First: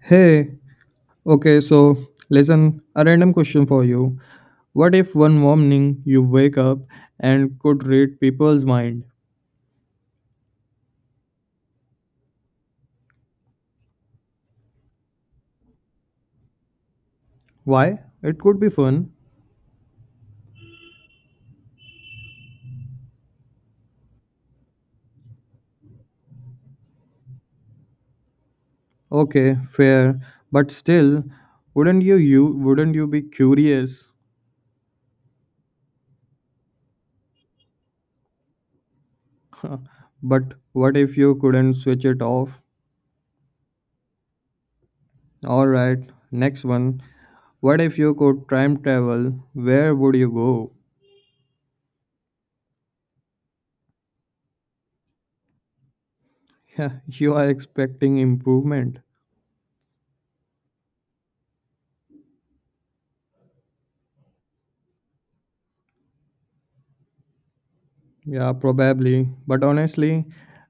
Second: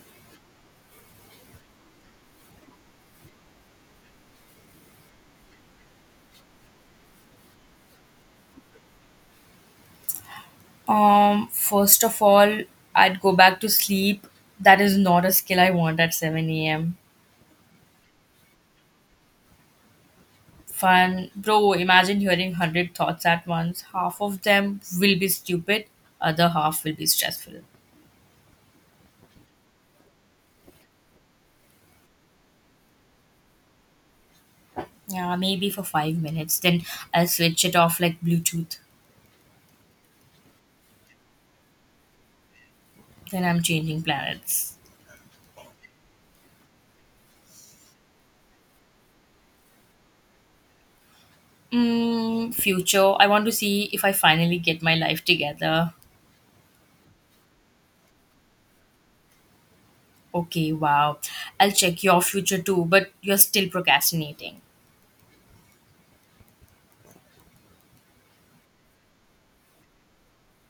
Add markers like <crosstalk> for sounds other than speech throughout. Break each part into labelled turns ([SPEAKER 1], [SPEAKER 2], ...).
[SPEAKER 1] Hey, okay, so listen, a random question for you. What if one morning you wake up and could read people's mind?
[SPEAKER 2] First of all, I'd go back to sleep. That is not a skill I want at 7 a.m.
[SPEAKER 1] Why? It could be fun.
[SPEAKER 2] Fun. Bro, imagine hearing 100 thoughts at once. Half of them will be stupid, other half will be stressful.
[SPEAKER 1] Okay, fair, but still, wouldn't you be curious?
[SPEAKER 2] Yeah, maybe for 5 minutes. Then I'll switch it off like Bluetooth.
[SPEAKER 1] But what if you couldn't switch it off?
[SPEAKER 2] Then I'm changing planets.
[SPEAKER 1] All right, next one. What if you could time travel? Where would you go?
[SPEAKER 2] Mm, future. I want to see if I finally get my life together.
[SPEAKER 1] <laughs> You are expecting improvement.
[SPEAKER 2] Okay, wow. I'll check your future too, but you're still procrastinating.
[SPEAKER 1] Yeah, probably. But honestly,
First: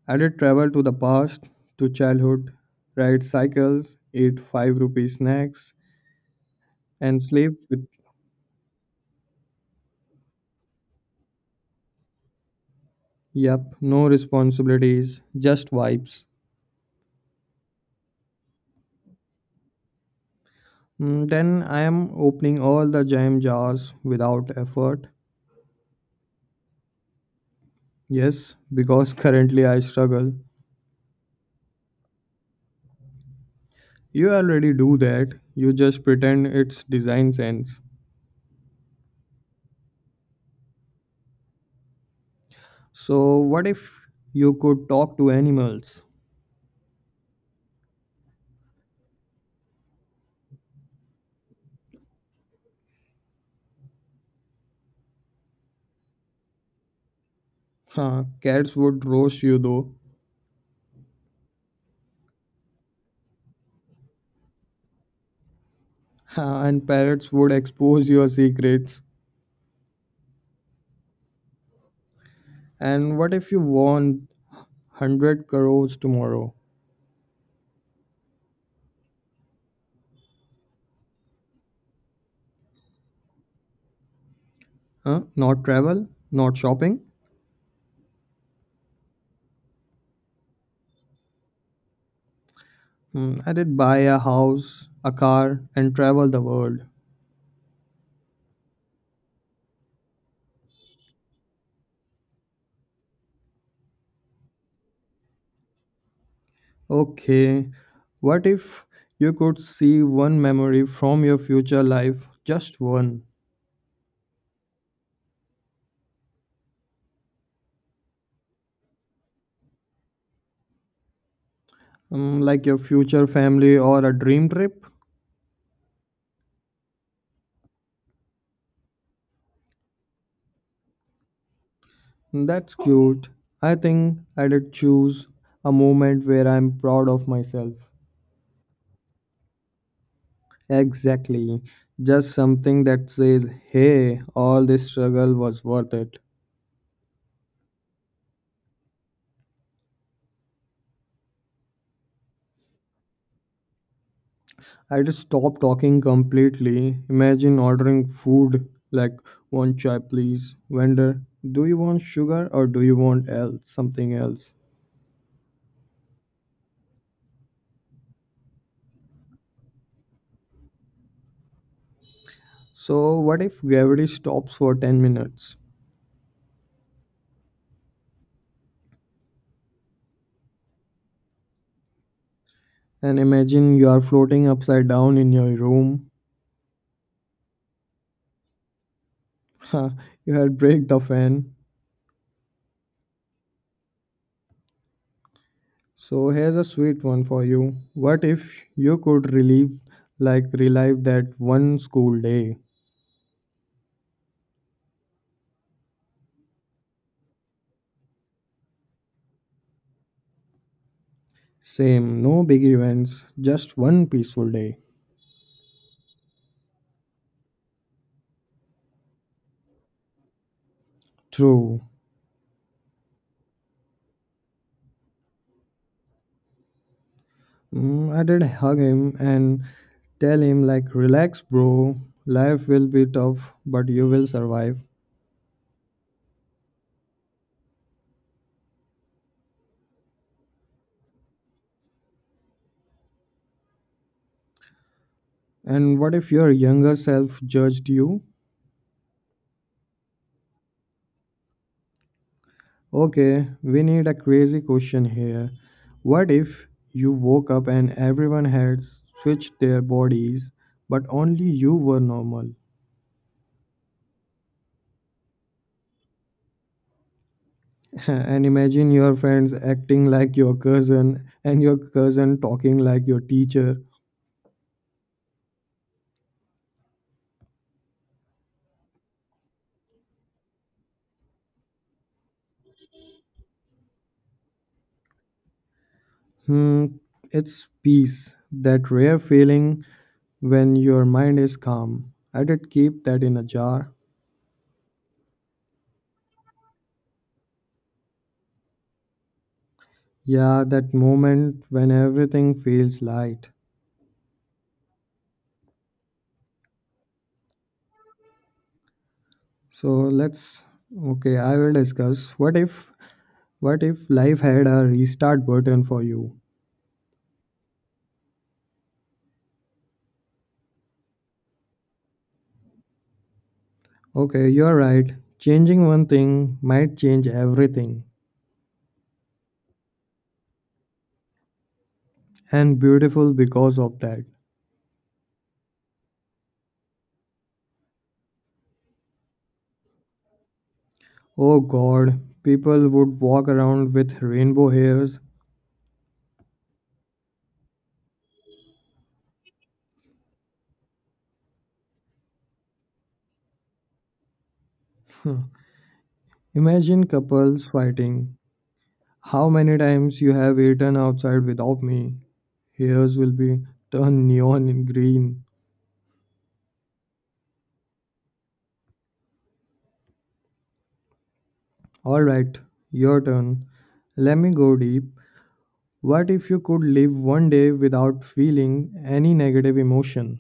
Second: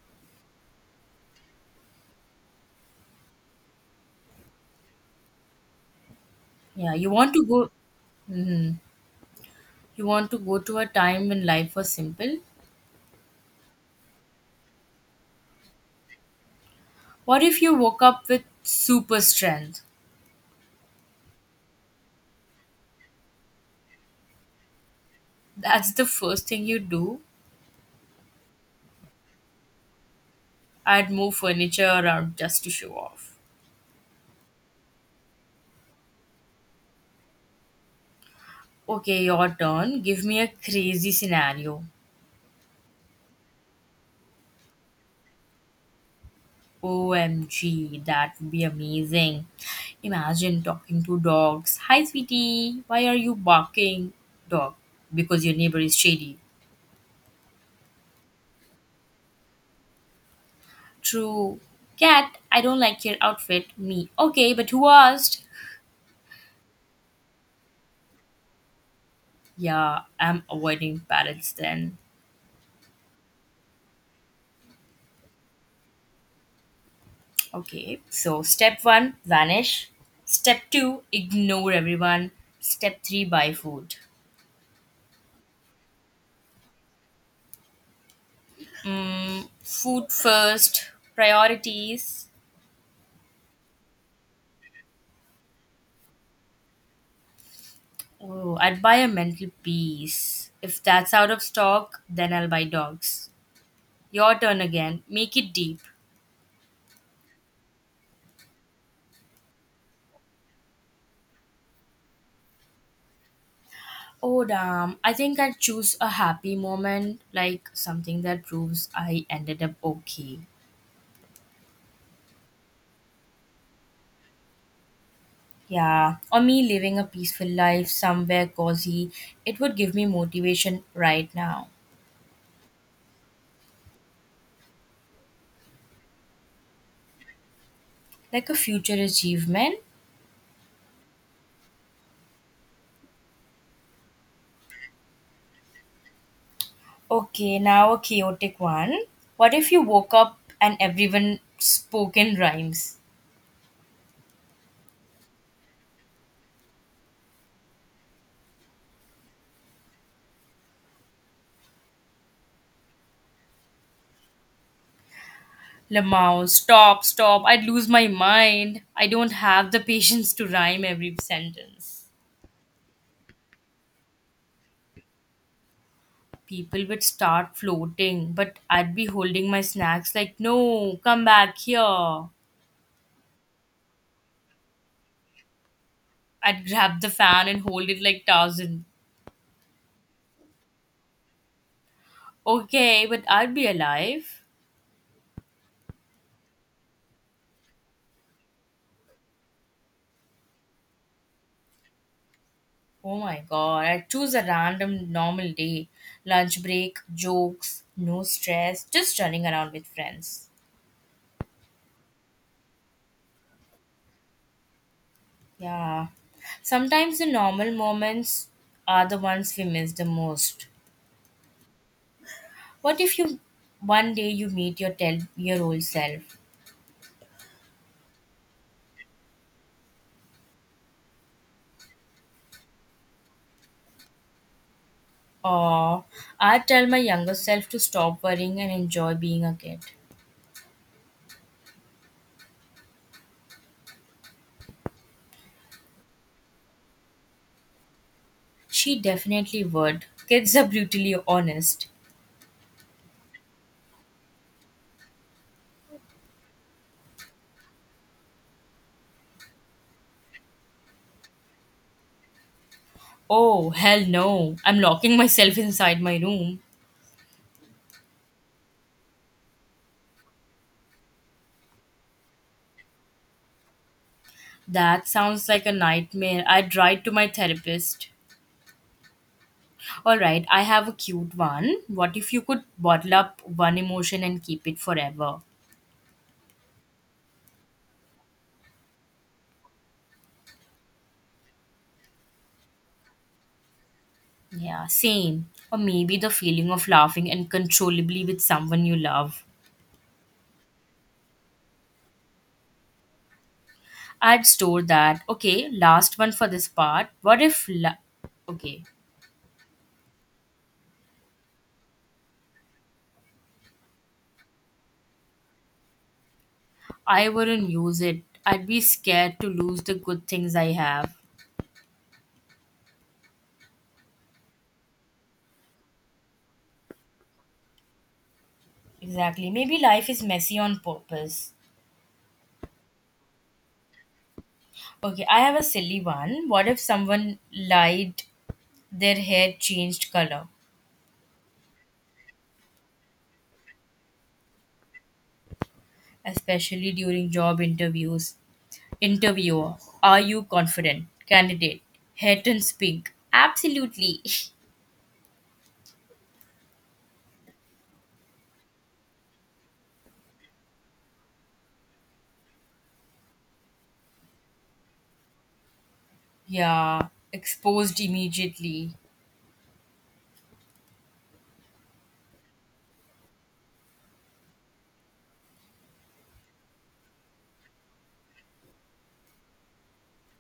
[SPEAKER 1] I did travel to the past, to childhood, ride cycles, eat 5 rupee snacks,
[SPEAKER 2] Yeah, you
[SPEAKER 1] and
[SPEAKER 2] want to
[SPEAKER 1] sleep
[SPEAKER 2] go
[SPEAKER 1] with,
[SPEAKER 2] You want to go to a time when life was simple?
[SPEAKER 1] yep, no responsibilities, just vibes.
[SPEAKER 2] What if you woke up with super strength?
[SPEAKER 1] Mm, then I am opening all the jam jars without effort.
[SPEAKER 2] That's the first thing you do.
[SPEAKER 1] Yes, because <laughs> currently I struggle.
[SPEAKER 2] I'd move furniture around just to show off.
[SPEAKER 1] You already do that, you just pretend it's design sense.
[SPEAKER 2] Okay, your turn. Give me a crazy scenario.
[SPEAKER 1] So, what if you could talk to animals?
[SPEAKER 2] OMG, that would be amazing. Imagine talking to dogs. Hi, sweetie. Why are you barking? Dog, because your neighbor is shady.
[SPEAKER 1] Huh, cats would roast you though.
[SPEAKER 2] True. Cat, I don't like your outfit. Me. Okay, but who asked?
[SPEAKER 1] <laughs> And parrots would expose your secrets.
[SPEAKER 2] Yeah, I'm avoiding parrots then.
[SPEAKER 1] And what if you won 100 crores tomorrow?
[SPEAKER 2] Okay, so step one, vanish. Step two, ignore everyone. Step three, buy food.
[SPEAKER 1] Huh? Not travel? Not shopping?
[SPEAKER 2] Food first, priorities.
[SPEAKER 1] Hmm, I did buy a house, a car, and travel the world.
[SPEAKER 2] Oh, I'd buy a mental peace. If that's out of stock, then I'll buy dogs. Your turn again. Make it deep.
[SPEAKER 1] Okay, what if you could see one memory from your future life? Just one.
[SPEAKER 2] Oh, damn. I think I'd choose a happy moment, like something that proves I ended up okay.
[SPEAKER 1] Hmm, like your future family or a dream trip?
[SPEAKER 2] Yeah, or me living a peaceful life somewhere cozy, it would give me motivation right now.
[SPEAKER 1] That's cute. I think I'd choose a moment where I'm proud of myself.
[SPEAKER 2] Like a future achievement.
[SPEAKER 1] Exactly. Just something that says, hey, all this struggle was worth it.
[SPEAKER 2] Okay, now a chaotic one. What if you woke up and everyone spoke in rhymes?
[SPEAKER 1] I just stopped talking completely. Imagine ordering food like one chai, please. Vendor, do you want sugar or do you want else something else?
[SPEAKER 2] Lamau, stop, stop, I'd lose my mind. I don't have the patience to rhyme every sentence.
[SPEAKER 1] So what if gravity stops for 10 minutes?
[SPEAKER 2] People would start floating, but I'd be holding my snacks like, no, come back here.
[SPEAKER 1] And imagine you are floating upside down in your room.
[SPEAKER 2] I'd grab the fan and hold it like Tarzan.
[SPEAKER 1] <laughs> You had break the fan.
[SPEAKER 2] Okay, but I'd be alive.
[SPEAKER 1] So here's a sweet one for you. What if you could relive relive that one school day?
[SPEAKER 2] Oh my god, I choose a random normal day. Lunch break, jokes, no stress, just running around with friends.
[SPEAKER 1] Same, no big events, just one peaceful day.
[SPEAKER 2] Yeah. Sometimes the normal moments are the ones we miss the most.
[SPEAKER 1] True.
[SPEAKER 2] What if you one day you meet your 10-year-old self?
[SPEAKER 1] Mm, I did hug him and tell him like relax bro, life will be tough but you will survive.
[SPEAKER 2] Or I'd tell my younger self to stop worrying and enjoy being a kid.
[SPEAKER 1] And what if your younger self judged you?
[SPEAKER 2] She definitely would. Kids are brutally honest.
[SPEAKER 1] Okay, we need a crazy question here. What if you woke up and everyone had switched their bodies, but only you were normal?
[SPEAKER 2] Oh, hell no. I'm locking myself inside my room.
[SPEAKER 1] <laughs> And imagine your friends acting like your cousin and your cousin talking like your teacher.
[SPEAKER 2] That sounds like a nightmare. I'd write to my therapist. Alright, I have a cute one. What if you could bottle up one emotion and keep it forever?
[SPEAKER 1] Hmm, it's peace, that rare feeling when your mind is calm. I did keep that in a jar.
[SPEAKER 2] Yeah, same. Or maybe the feeling of laughing uncontrollably with someone you love.
[SPEAKER 1] Yeah, that moment when everything feels light.
[SPEAKER 2] I'd store that. Okay, last one for this part. What if. La- okay,
[SPEAKER 1] So let's okay, I will discuss what if life had a restart button for you?
[SPEAKER 2] I wouldn't use it. I'd be scared to lose the good things I have.
[SPEAKER 1] Okay, you're right. Changing one thing might change everything
[SPEAKER 2] Exactly. Maybe life is messy on purpose.
[SPEAKER 1] and beautiful because of that.
[SPEAKER 2] Okay, I have a silly one. What if someone lied their hair changed color,
[SPEAKER 1] Oh god, people would walk around with rainbow hairs. <laughs>
[SPEAKER 2] especially during job interviews? Interviewer, are you confident? Candidate, hair turns pink. Absolutely.
[SPEAKER 1] Hmm. Imagine couples fighting. How many times you have eaten outside without me? Hairs will be turned neon in green.
[SPEAKER 2] <laughs> yeah, exposed immediately.
[SPEAKER 1] All right, your turn. Let me go deep. What if you could live one day without feeling any negative emotion?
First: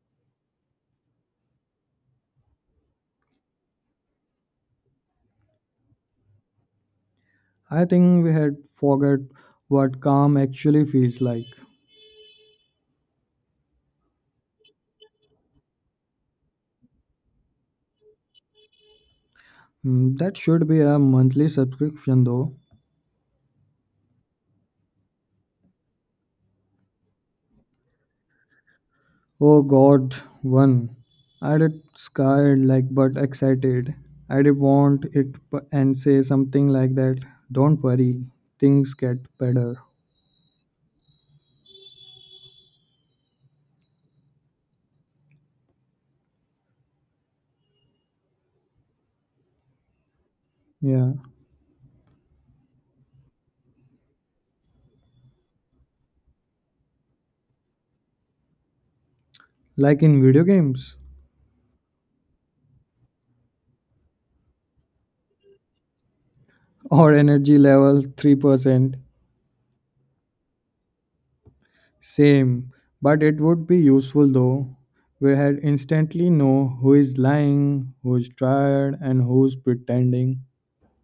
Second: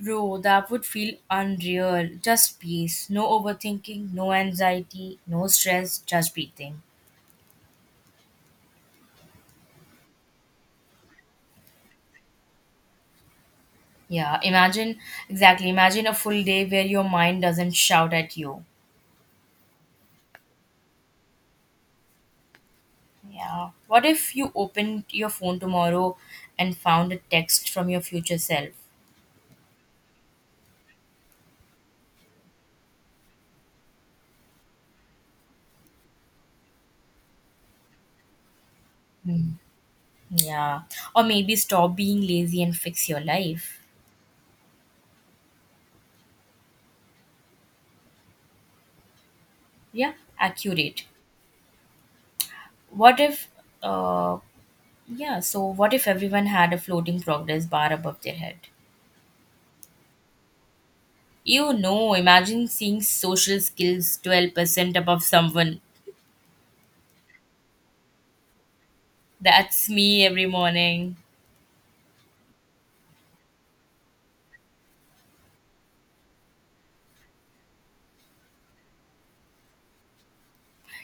[SPEAKER 2] Bro, that would feel unreal. Just peace. No overthinking, no anxiety, no stress, just breathing.
[SPEAKER 1] I think we had forgot what calm actually feels like.
[SPEAKER 2] Yeah, imagine Exactly. Imagine a full day where your mind doesn't shout at you.
[SPEAKER 1] Hmm, that should be a monthly subscription though.
[SPEAKER 2] Yeah. What if you opened your phone tomorrow and found a text from your future self?
[SPEAKER 1] Oh god, one. I did scared like but excited. I did want it and say something like that. Don't worry, things get
[SPEAKER 2] Hmm.
[SPEAKER 1] better.
[SPEAKER 2] Yeah. Or maybe stop being lazy and fix your life. Yeah. Accurate.
[SPEAKER 1] Yeah,
[SPEAKER 2] What if, uh, yeah, so what if everyone had a floating progress bar above their head?
[SPEAKER 1] like in video games
[SPEAKER 2] You know, imagine seeing social skills 12% above someone.
[SPEAKER 1] or energy level 3%.
[SPEAKER 2] That's me every morning.
[SPEAKER 1] Same, but it would be useful though. We had instantly know who is lying, who's tired, and who's pretending.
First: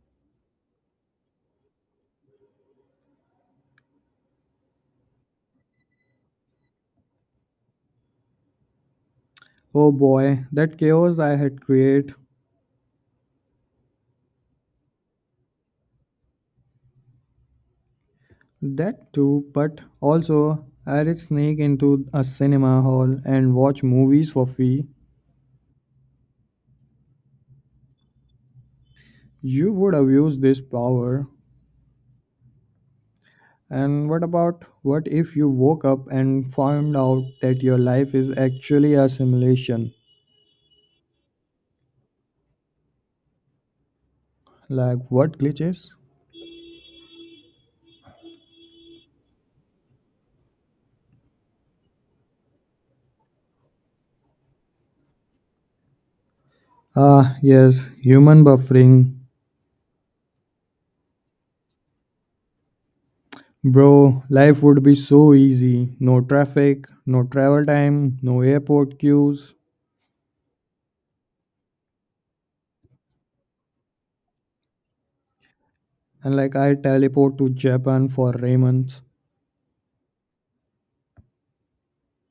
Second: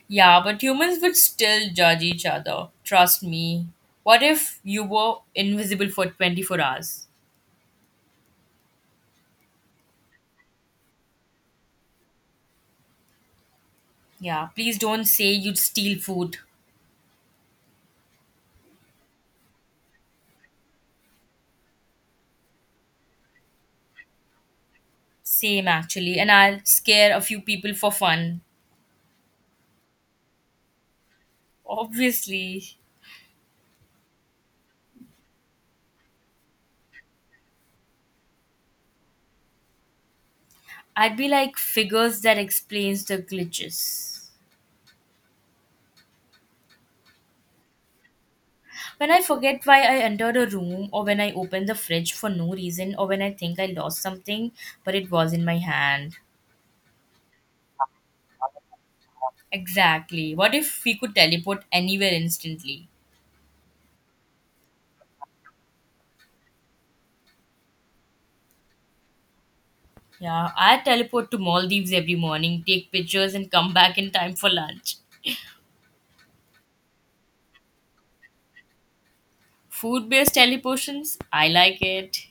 [SPEAKER 2] Yeah, but humans would still judge each other. Trust me. What if you were invisible for 24 hours?
[SPEAKER 1] Oh boy, that chaos I had created.
[SPEAKER 2] Yeah, please don't say you'd steal food.
[SPEAKER 1] That too, but also I would sneak into a cinema hall and watch movies for free.
[SPEAKER 2] Same actually, and I'll scare a few people for fun.
[SPEAKER 1] You would abuse this power.
[SPEAKER 2] Obviously,
[SPEAKER 1] And what about what if you woke up and found out that your life is actually a simulation?
[SPEAKER 2] I'd be like figures that explains the glitches.
[SPEAKER 1] Like what glitches?
[SPEAKER 2] When I forget why I entered a room or when I open the fridge for no reason or when I think I lost something but it was in my hand.
[SPEAKER 1] Ah, yes, human buffering.
[SPEAKER 2] Exactly. What if we could teleport anywhere instantly?
[SPEAKER 1] Bro, life would be so easy. No traffic, no travel time, no airport queues.
[SPEAKER 2] Yeah, I teleport to Maldives every morning, take pictures, and come back in time for lunch.
[SPEAKER 1] And like I teleport to Japan for ramen.
[SPEAKER 2] Food based teleportations, I like it.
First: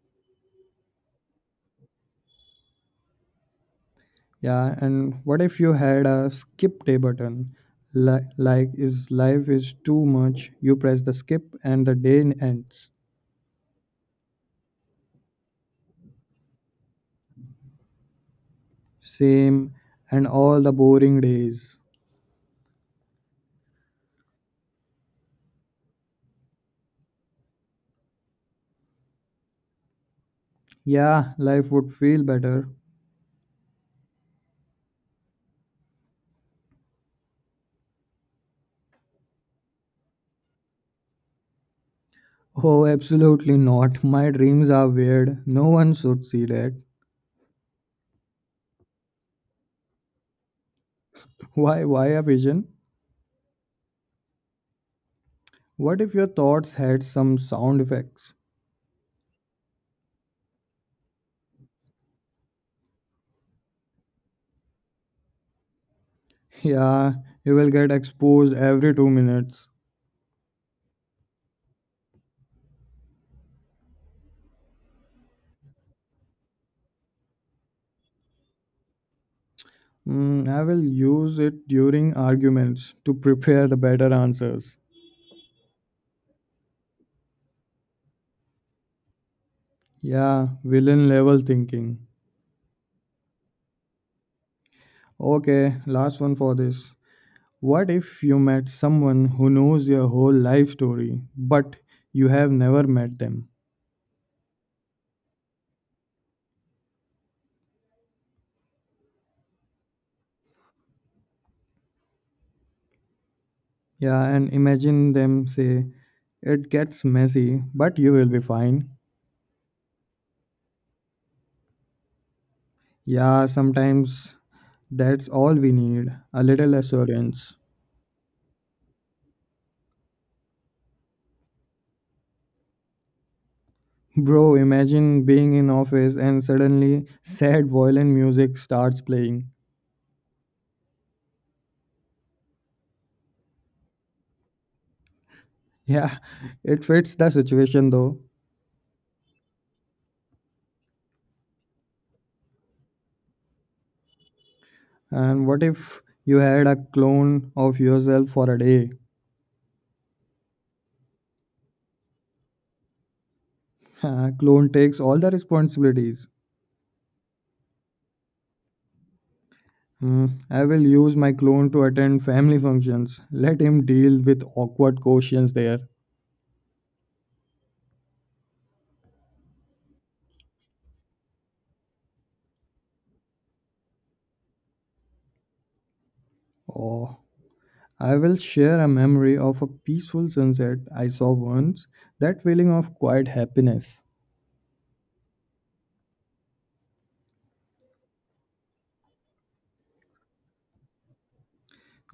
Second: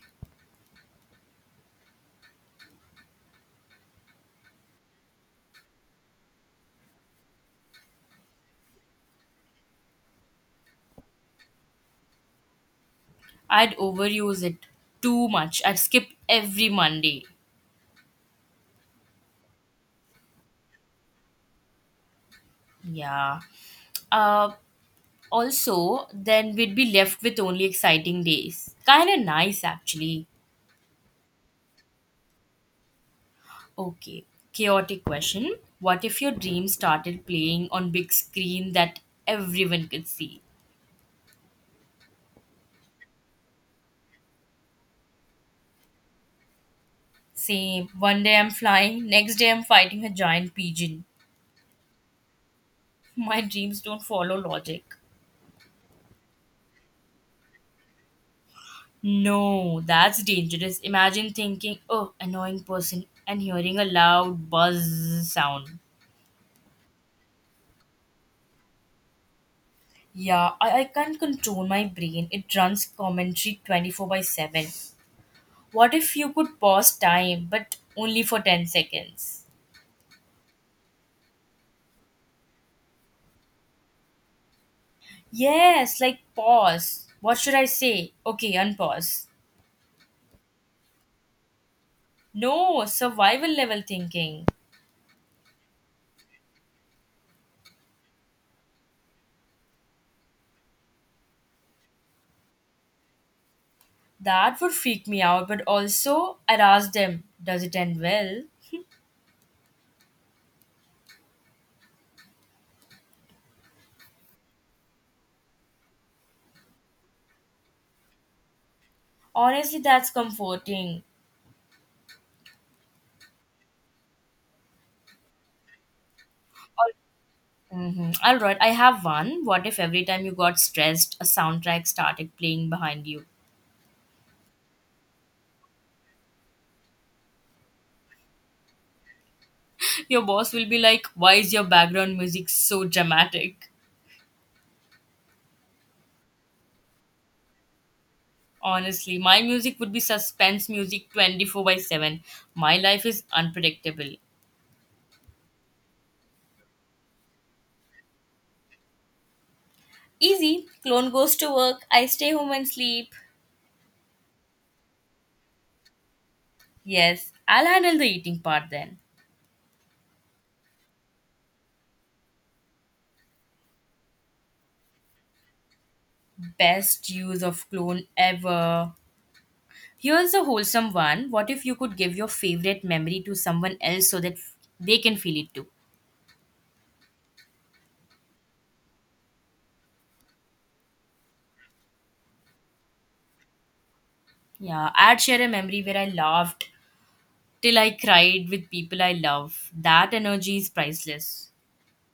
[SPEAKER 1] Yeah, and what if you had a skip day button? Li- like is life is too much. You press the skip and the day ends.
[SPEAKER 2] I'd overuse it too much. I'd skip every Monday.
[SPEAKER 1] Same and all the boring days.
[SPEAKER 2] Yeah. Uh, also, then we'd be left with only exciting days. Kinda nice, actually.
[SPEAKER 1] Yeah, life would feel better.
[SPEAKER 2] Okay, chaotic question. What if your dream started playing on big screen that everyone could see?
[SPEAKER 1] Oh, absolutely not. My dreams are weird. No one should see that.
[SPEAKER 2] Same. One day I'm flying, next day I'm fighting a giant pigeon.
[SPEAKER 1] Why a vision?
[SPEAKER 2] <laughs> My dreams don't follow logic.
[SPEAKER 1] What if your thoughts had some sound effects?
[SPEAKER 2] No, that's dangerous. Imagine thinking, oh, annoying person, and hearing a loud buzz sound.
[SPEAKER 1] Yeah, you will get exposed every 2 minutes.
[SPEAKER 2] Yeah, I can't control my brain. It runs commentary 24 by 7. What if you could pause time, but only for 10 seconds?
[SPEAKER 1] Mm, I will use it during arguments to prepare the better answers.
[SPEAKER 2] Yes, like pause. What should I say? Okay, unpause.
[SPEAKER 1] Yeah, villain level thinking.
[SPEAKER 2] No, survival level thinking.
[SPEAKER 1] Okay, last one for this. What if you met someone who knows your whole life story, but you have never met them?
[SPEAKER 2] That would freak me out, but also I'd ask them, does it end well? <laughs>
[SPEAKER 1] Yeah, and imagine them say, it gets messy, but you will be fine.
[SPEAKER 2] Honestly, that's comforting.
[SPEAKER 1] Yeah, sometimes that's all we need a little assurance.
[SPEAKER 2] Mm-hmm. All right, I have one. What if every time you got stressed, a soundtrack started playing behind you?
[SPEAKER 1] Bro, imagine being in office and suddenly sad violin music starts playing. <laughs>
[SPEAKER 2] Your boss will be like, why is your background music so dramatic?
[SPEAKER 1] Yeah, it fits the situation though.
[SPEAKER 2] Honestly, my music would be suspense music 24 by 7. My life is unpredictable.
[SPEAKER 1] And what if you had a clone of yourself for a day?
[SPEAKER 2] Easy. Clone goes to work. I stay home and sleep.
[SPEAKER 1] <laughs> Clone takes all the responsibilities.
[SPEAKER 2] Yes, I'll handle the eating part then.
[SPEAKER 1] Hmm. I will use my clone to attend family functions. Let him deal with awkward questions there.
[SPEAKER 2] Best use of clone ever. Here's a wholesome one. What if you could give your favorite memory to someone else so that they can feel it too?
[SPEAKER 1] Oh, I will share a memory of a peaceful sunset I saw once. That feeling of quiet happiness.
[SPEAKER 2] Yeah, I'd share a memory where I laughed till I cried with people I love. That energy is priceless.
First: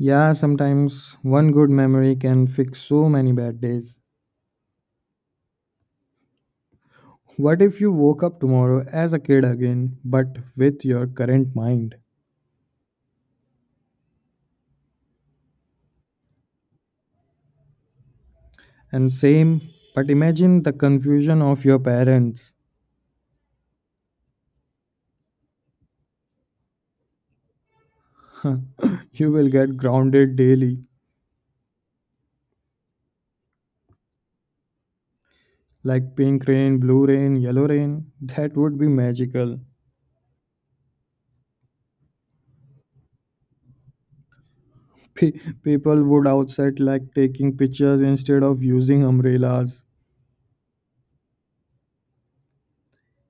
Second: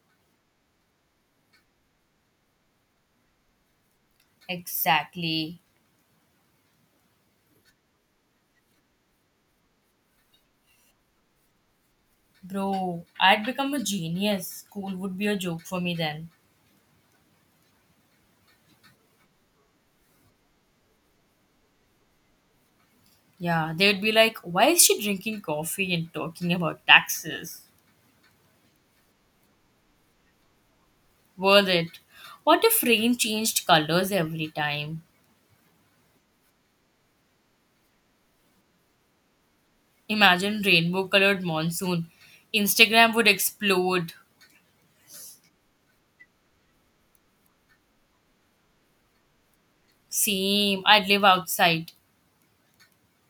[SPEAKER 1] Yeah, sometimes one good memory can fix so many bad days.
[SPEAKER 2] Exactly.
[SPEAKER 1] What if you woke up tomorrow as a kid again, but with your current mind?
[SPEAKER 2] Bro, I'd become a genius. School would be a joke for me then.
[SPEAKER 1] And same, but imagine the confusion of your parents.
[SPEAKER 2] Yeah, they'd be like, why is she drinking coffee and talking about taxes?
[SPEAKER 1] You will get grounded daily.
[SPEAKER 2] Worth it. What if rain changed colors every time?
[SPEAKER 1] Like pink rain, blue rain, yellow rain. That would be magical.
[SPEAKER 2] Imagine rainbow colored monsoon. Instagram would explode.
[SPEAKER 1] Pe- People would outside like taking pictures instead of using umbrellas.
[SPEAKER 2] Same. I'd live outside.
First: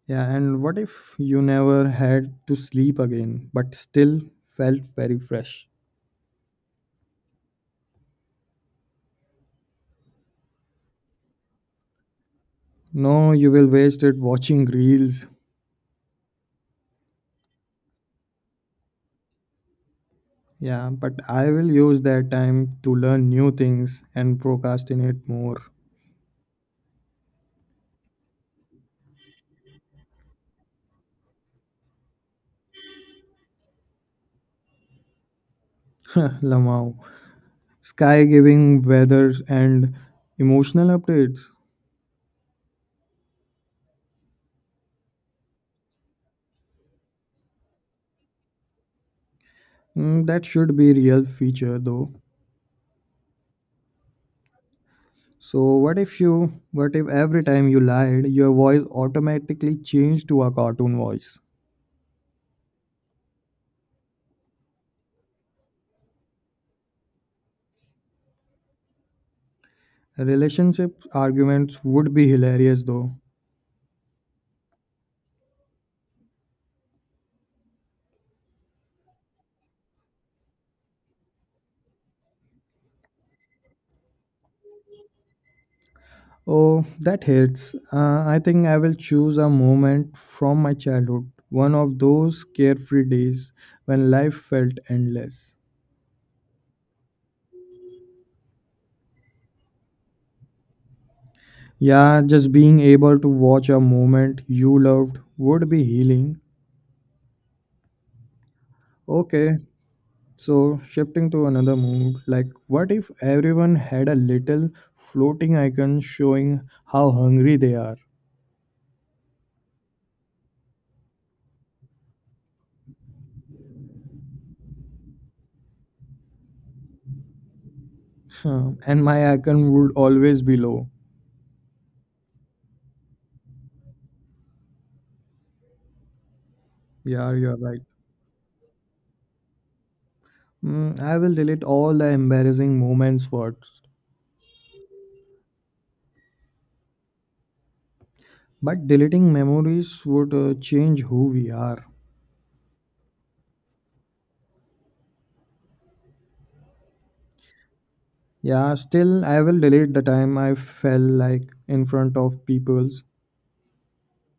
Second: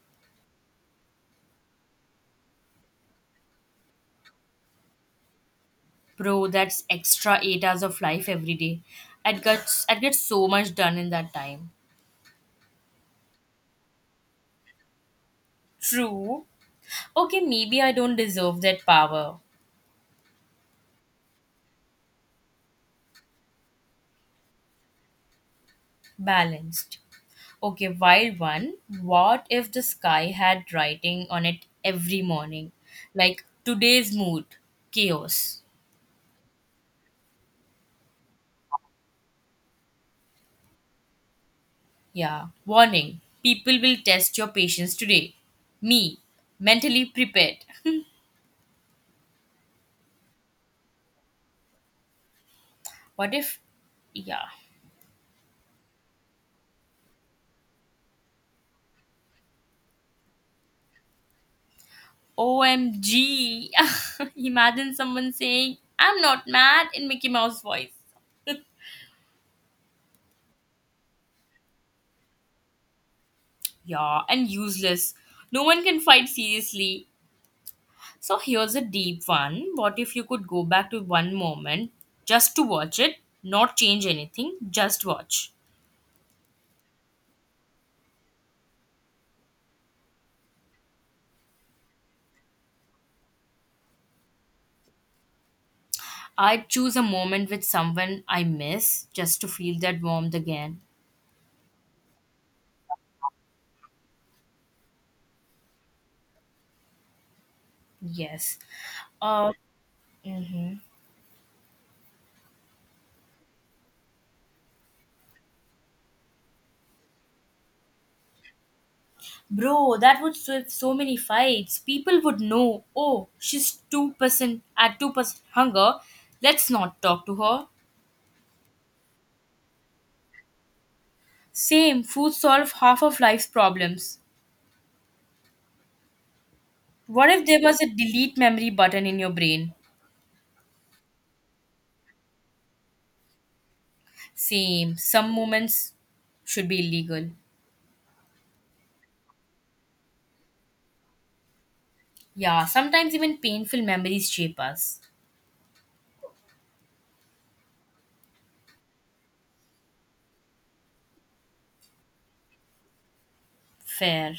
[SPEAKER 1] Yeah, and what if you never had to sleep again, but still felt very fresh?
[SPEAKER 2] Bro, that's extra 8 hours of life every day. I'd get so much done in that time.
[SPEAKER 1] No, you will waste it watching reels.
[SPEAKER 2] True. Okay, maybe I don't deserve that power.
[SPEAKER 1] Yeah, but I will use that time to learn new things and procrastinate more.
[SPEAKER 2] Balanced. Okay, wild one. What if the sky had writing on it every morning? Like today's mood, chaos.
[SPEAKER 1] <laughs> Lamau. Sky giving weather and emotional updates.
[SPEAKER 2] Yeah. Warning people will test your patience today. Me, mentally prepared.
[SPEAKER 1] Mm, that should be real feature though.
[SPEAKER 2] <laughs> What if, yeah.
[SPEAKER 1] So what if every time you lied your voice automatically changed to a cartoon voice?
[SPEAKER 2] OMG. <laughs> Imagine someone saying, I'm not mad in Mickey Mouse voice.
[SPEAKER 1] Relationship arguments would be hilarious though.
[SPEAKER 2] Yeah, and useless. No one can fight seriously. So here's a deep one. What if you could go back to one moment just to watch it, not change anything, just watch?
[SPEAKER 1] Oh, that hits. I think I will choose a moment from my childhood, one of those carefree days when life felt endless.
[SPEAKER 2] I'd choose a moment with someone I miss just to feel that warmth again.
[SPEAKER 1] Yeah, just being able to watch a moment you loved would be healing.
[SPEAKER 2] Yes. Uh,
[SPEAKER 1] Okay,
[SPEAKER 2] hmm
[SPEAKER 1] so, shifting to another mood, like what if everyone had a little floating icon showing how hungry they are?
[SPEAKER 2] Bro, that would save so many fights. People would know, oh, she's 2% at 2% hunger. Let's not talk to her.
[SPEAKER 1] <laughs> Huh, and my icon would always be low.
[SPEAKER 2] Same, food solve half of life's problems. What
[SPEAKER 1] Yeah,
[SPEAKER 2] if
[SPEAKER 1] you're
[SPEAKER 2] there was
[SPEAKER 1] right.
[SPEAKER 2] a delete memory button in your brain?
[SPEAKER 1] Mm, I will delete all the embarrassing moments first.
[SPEAKER 2] Same, some moments should be illegal.
[SPEAKER 1] But deleting memories would change who we are.
[SPEAKER 2] Yeah, sometimes even painful memories shape us.
[SPEAKER 1] Yeah, still, I will delete the time I fell like in front of peoples.
[SPEAKER 2] Fair.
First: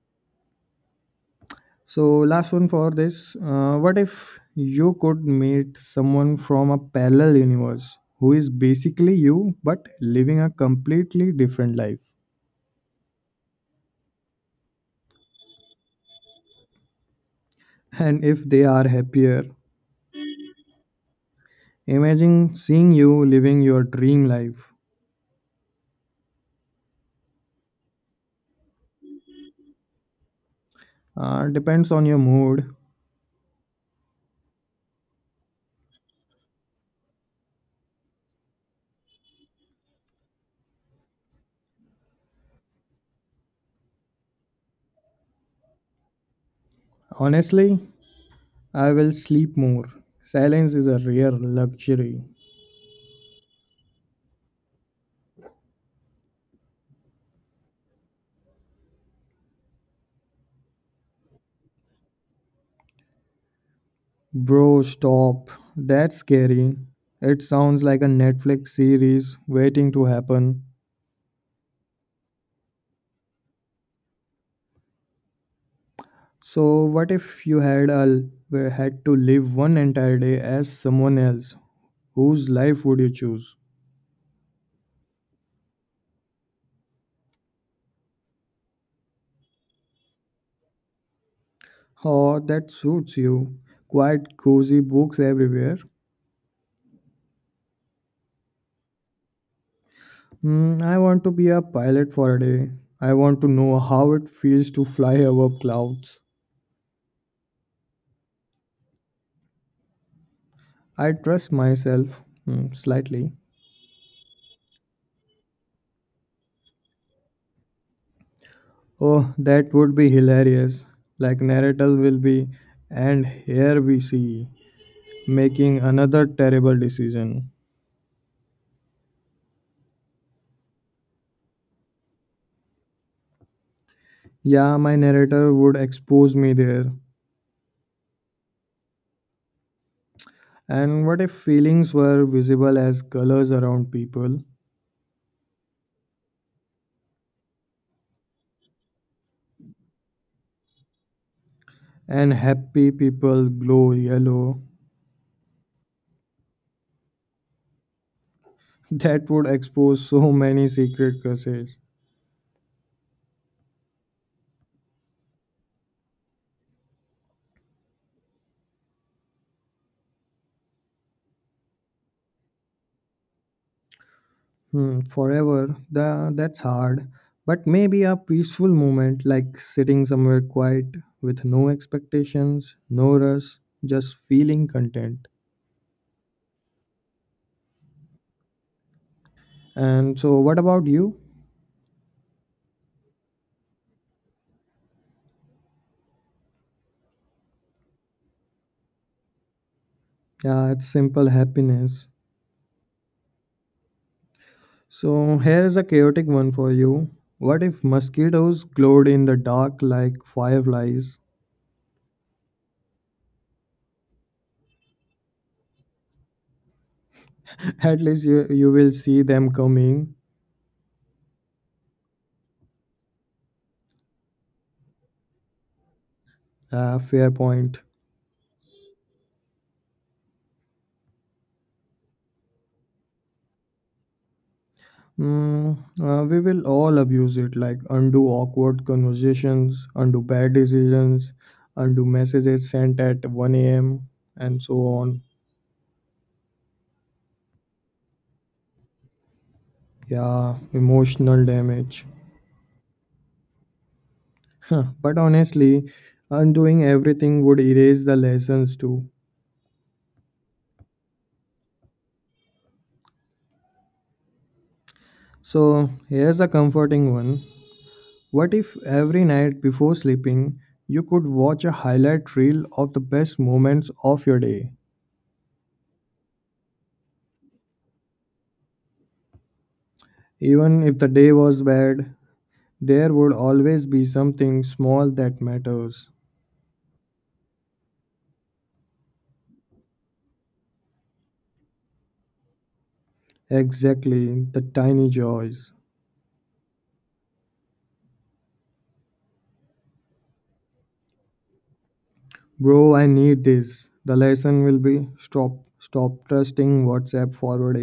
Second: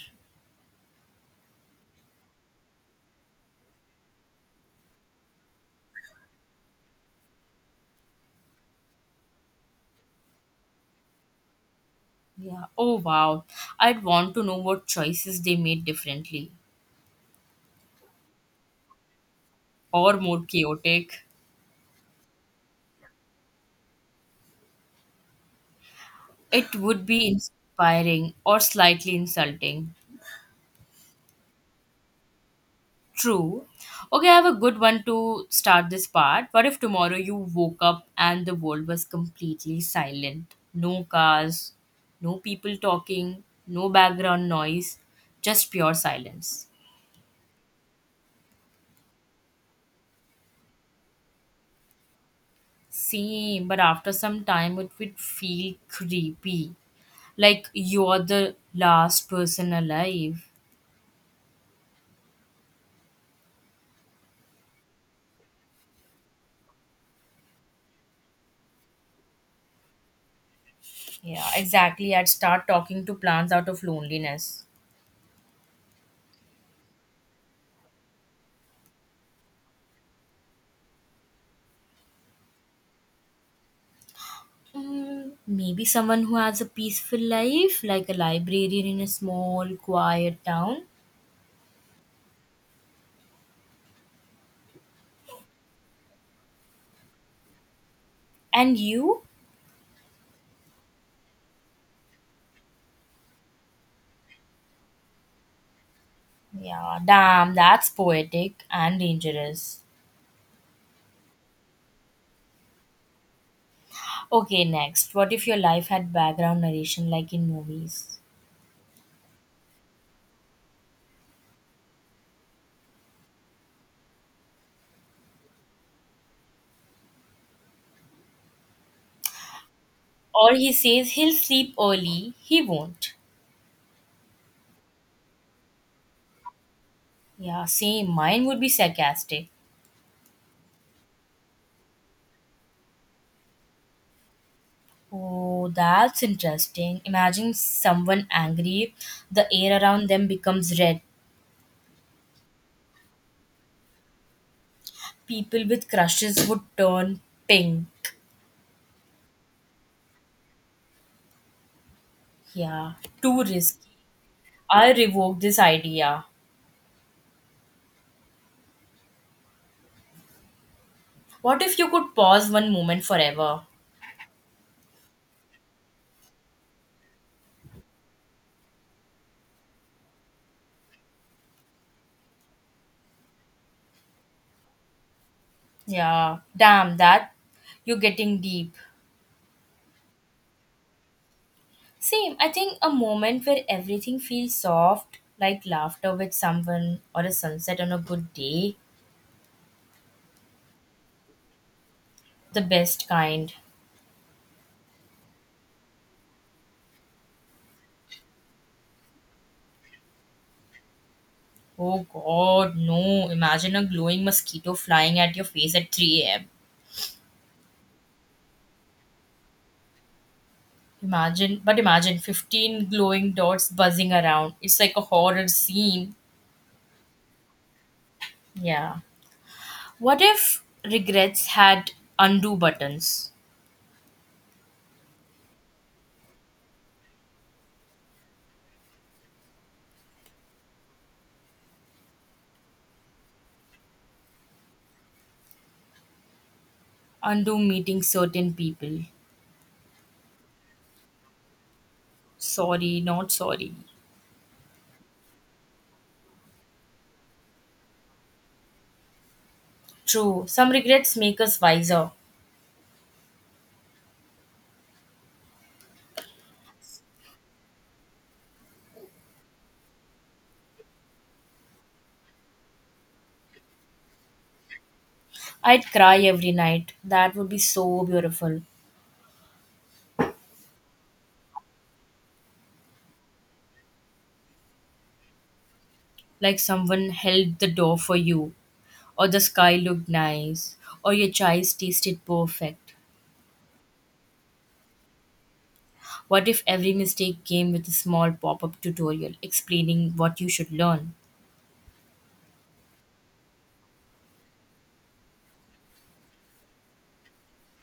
[SPEAKER 1] So, last one for this. What if you could meet someone from a parallel universe who is basically you but living a completely different life?
[SPEAKER 2] Yeah. Oh wow. I'd want to know what choices they made differently
[SPEAKER 1] And if they are happier,
[SPEAKER 2] or more chaotic.
[SPEAKER 1] imagine seeing you living your dream life.
[SPEAKER 2] It would be inspiring or slightly insulting.
[SPEAKER 1] Depends on your mood.
[SPEAKER 2] True. Okay, I have a good one to start this part. What if tomorrow you woke up and the world was completely silent? No cars, no people talking, no background noise, just pure silence.
[SPEAKER 1] Honestly, I will sleep more. Silence is a rare luxury.
[SPEAKER 2] Same, but after some time it would feel creepy. Like you're the last person alive.
[SPEAKER 1] Bro, stop. That's scary. It sounds like a Netflix series waiting to happen.
[SPEAKER 2] Yeah, exactly. I'd start talking to plants out of loneliness.
[SPEAKER 1] So, what if you had to live one entire day as someone else? Whose life would you choose?
[SPEAKER 2] Mm, maybe someone who has a peaceful life, like a librarian in a small, quiet town.
[SPEAKER 1] Oh, that suits you. Quite cozy books everywhere.
[SPEAKER 2] And you?
[SPEAKER 1] Hmm, I want to be a pilot for a day. I want to know how it feels to fly above clouds.
[SPEAKER 2] Yeah, damn, that's poetic and dangerous.
[SPEAKER 1] I trust myself hmm, slightly.
[SPEAKER 2] Okay, next. What if your life had background narration like in movies?
[SPEAKER 1] Oh, that would be hilarious. Like Naruto will be, and here we see making another terrible decision.
[SPEAKER 2] Or he says he'll sleep early, he won't.
[SPEAKER 1] Yeah, my narrator would expose me there.
[SPEAKER 2] Yeah, same. Mine would be sarcastic.
[SPEAKER 1] And what if feelings were visible as colors around people?
[SPEAKER 2] Oh, that's interesting. Imagine someone angry, the air around them becomes red.
[SPEAKER 1] And happy people glow yellow.
[SPEAKER 2] People with crushes would turn pink.
[SPEAKER 1] <laughs> That would expose so many secret curses.
[SPEAKER 2] Yeah, too risky. I revoke this idea. What if you could pause one moment forever?
[SPEAKER 1] Hmm, forever. That's hard. But maybe a peaceful moment, like sitting somewhere quiet with no expectations, no rush, just feeling content.
[SPEAKER 2] Yeah, damn that. You're getting deep.
[SPEAKER 1] And so, what about you?
[SPEAKER 2] Same, I think a moment where everything feels soft, like laughter with someone or a sunset on a good day,
[SPEAKER 1] Yeah, it's simple happiness.
[SPEAKER 2] the best kind.
[SPEAKER 1] So here's a chaotic one for you. What if mosquitoes glowed in the dark like fireflies?
[SPEAKER 2] Oh god, no. Imagine a glowing mosquito flying at your face at 3 am.
[SPEAKER 1] <laughs> At least you will see them coming.
[SPEAKER 2] But imagine 15 glowing dots buzzing around. It's like a horror scene.
[SPEAKER 1] Fair point.
[SPEAKER 2] Yeah. What if regrets had undo buttons?
[SPEAKER 1] Mm, we will all abuse it, like undo awkward conversations, undo bad decisions, undo messages sent at 1 a.m., and so on.
[SPEAKER 2] Undo meeting certain people.
[SPEAKER 1] Yeah, emotional damage. <laughs>
[SPEAKER 2] Sorry, not sorry.
[SPEAKER 1] Huh, but honestly, undoing everything would erase the lessons too.
[SPEAKER 2] True, some regrets make us wiser.
[SPEAKER 1] So, here's a comforting one. What if every night before sleeping, you could watch a highlight reel of the best moments of your day?
[SPEAKER 2] I'd cry every night. That would be so beautiful.
[SPEAKER 1] Even if the day was bad, there would always be something small that matters.
[SPEAKER 2] Like someone held the door for you, or the sky looked nice, or your choice tasted perfect.
[SPEAKER 1] Exactly, the tiny joys.
[SPEAKER 2] What if every mistake came with a small pop up tutorial explaining what you should learn?
[SPEAKER 1] Bro, I need this. The lesson will be stop trusting WhatsApp forward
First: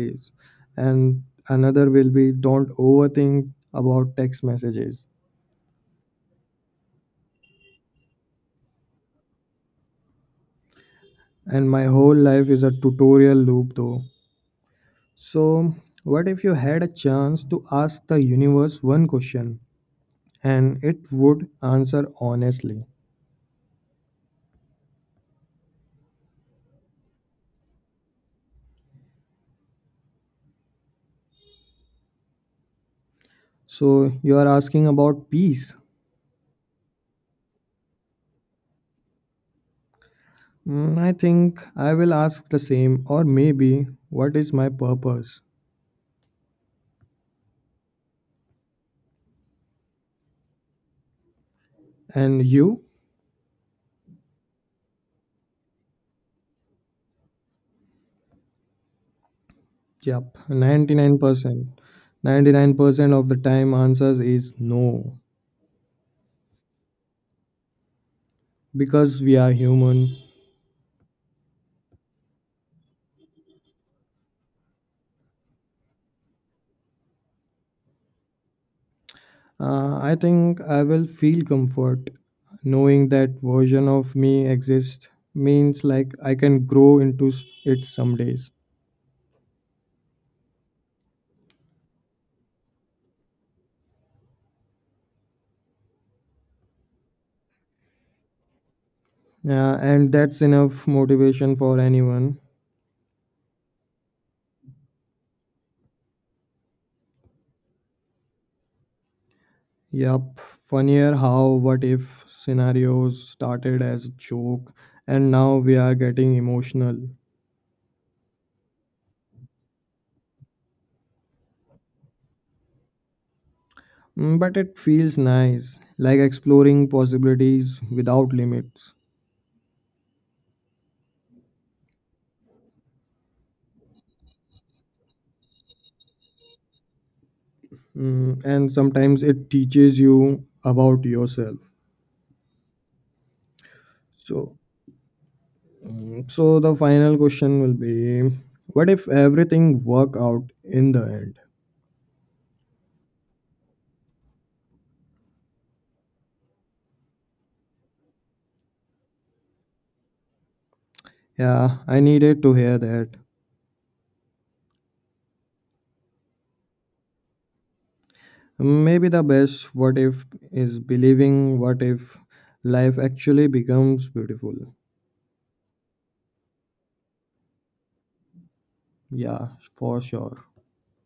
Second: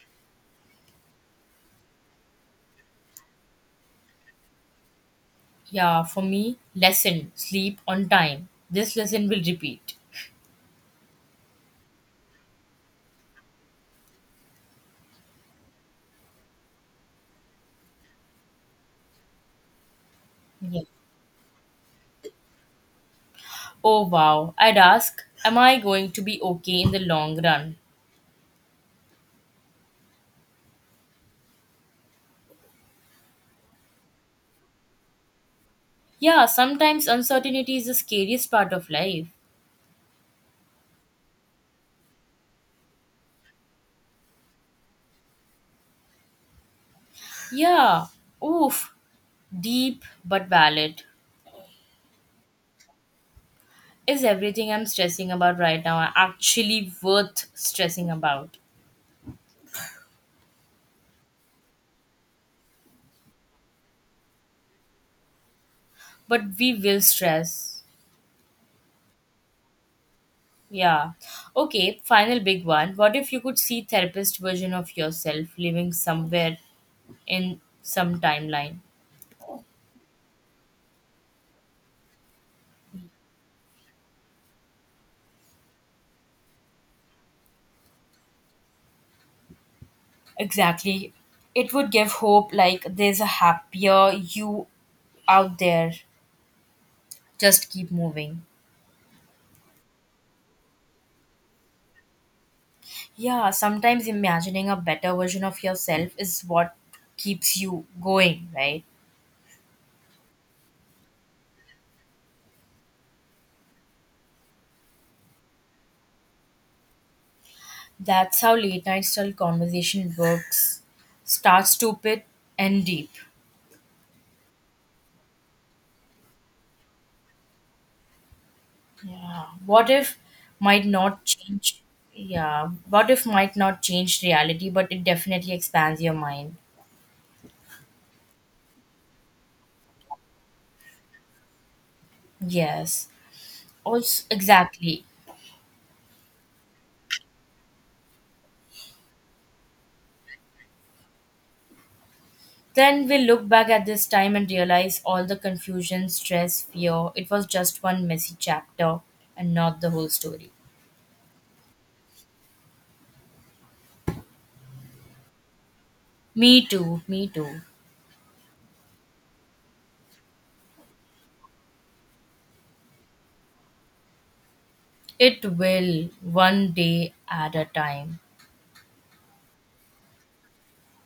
[SPEAKER 1] and another will be don't overthink about text messages.
[SPEAKER 2] Yeah, for me, lesson sleep on time. This lesson will repeat.
[SPEAKER 1] And my whole life is a tutorial loop though. So, what if you had a chance to ask the universe one question and
[SPEAKER 2] Yeah.
[SPEAKER 1] it would answer honestly?
[SPEAKER 2] Oh wow, I'd ask, am I going to be okay in the long run?
[SPEAKER 1] So, you are asking about peace.
[SPEAKER 2] Yeah, sometimes uncertainty is the scariest part of life.
[SPEAKER 1] Mm, I think I will ask the same, or maybe what is my purpose?
[SPEAKER 2] Yeah, oof, deep but valid.
[SPEAKER 1] And you?
[SPEAKER 2] Is everything I'm stressing about right now actually worth stressing about?
[SPEAKER 1] Yep, 99%. 99% of the time answers is no
[SPEAKER 2] But we will stress.
[SPEAKER 1] because we are human.
[SPEAKER 2] Yeah. Okay, final big one. What if you could see therapist version of yourself living somewhere in some timeline?
[SPEAKER 1] I think I will feel comfort knowing that version of me exists means like I can grow into it some days.
[SPEAKER 2] Exactly. It would give hope like there's a happier you out there. Just keep moving.
[SPEAKER 1] Yeah, and that's enough motivation for anyone.
[SPEAKER 2] Yeah, sometimes imagining a better version of yourself is what keeps you going, right?
[SPEAKER 1] Yup, funnier how what if scenarios started as a joke and now we are getting emotional.
[SPEAKER 2] That's how late night style conversation works. Start stupid and deep.
[SPEAKER 1] Mm, but it feels nice, like exploring possibilities without limits.
[SPEAKER 2] Yeah. What if might not change? Yeah. What if might not change reality, but it definitely expands your mind?
[SPEAKER 1] Mm, and sometimes it teaches you about yourself.
[SPEAKER 2] Yes. Also,
[SPEAKER 1] So,
[SPEAKER 2] exactly.
[SPEAKER 1] mm, so the final question will be what if everything work out in the end?
[SPEAKER 2] Then we look back at this time and realize all the confusion, stress, fear, it was just one messy chapter and not the whole story.
[SPEAKER 1] Yeah, I needed to hear that.
[SPEAKER 2] Me too, me too.
[SPEAKER 1] Mm, maybe the best what if is believing what if life actually becomes beautiful.
[SPEAKER 2] It will one day at a time.
[SPEAKER 1] Yeah, for sure.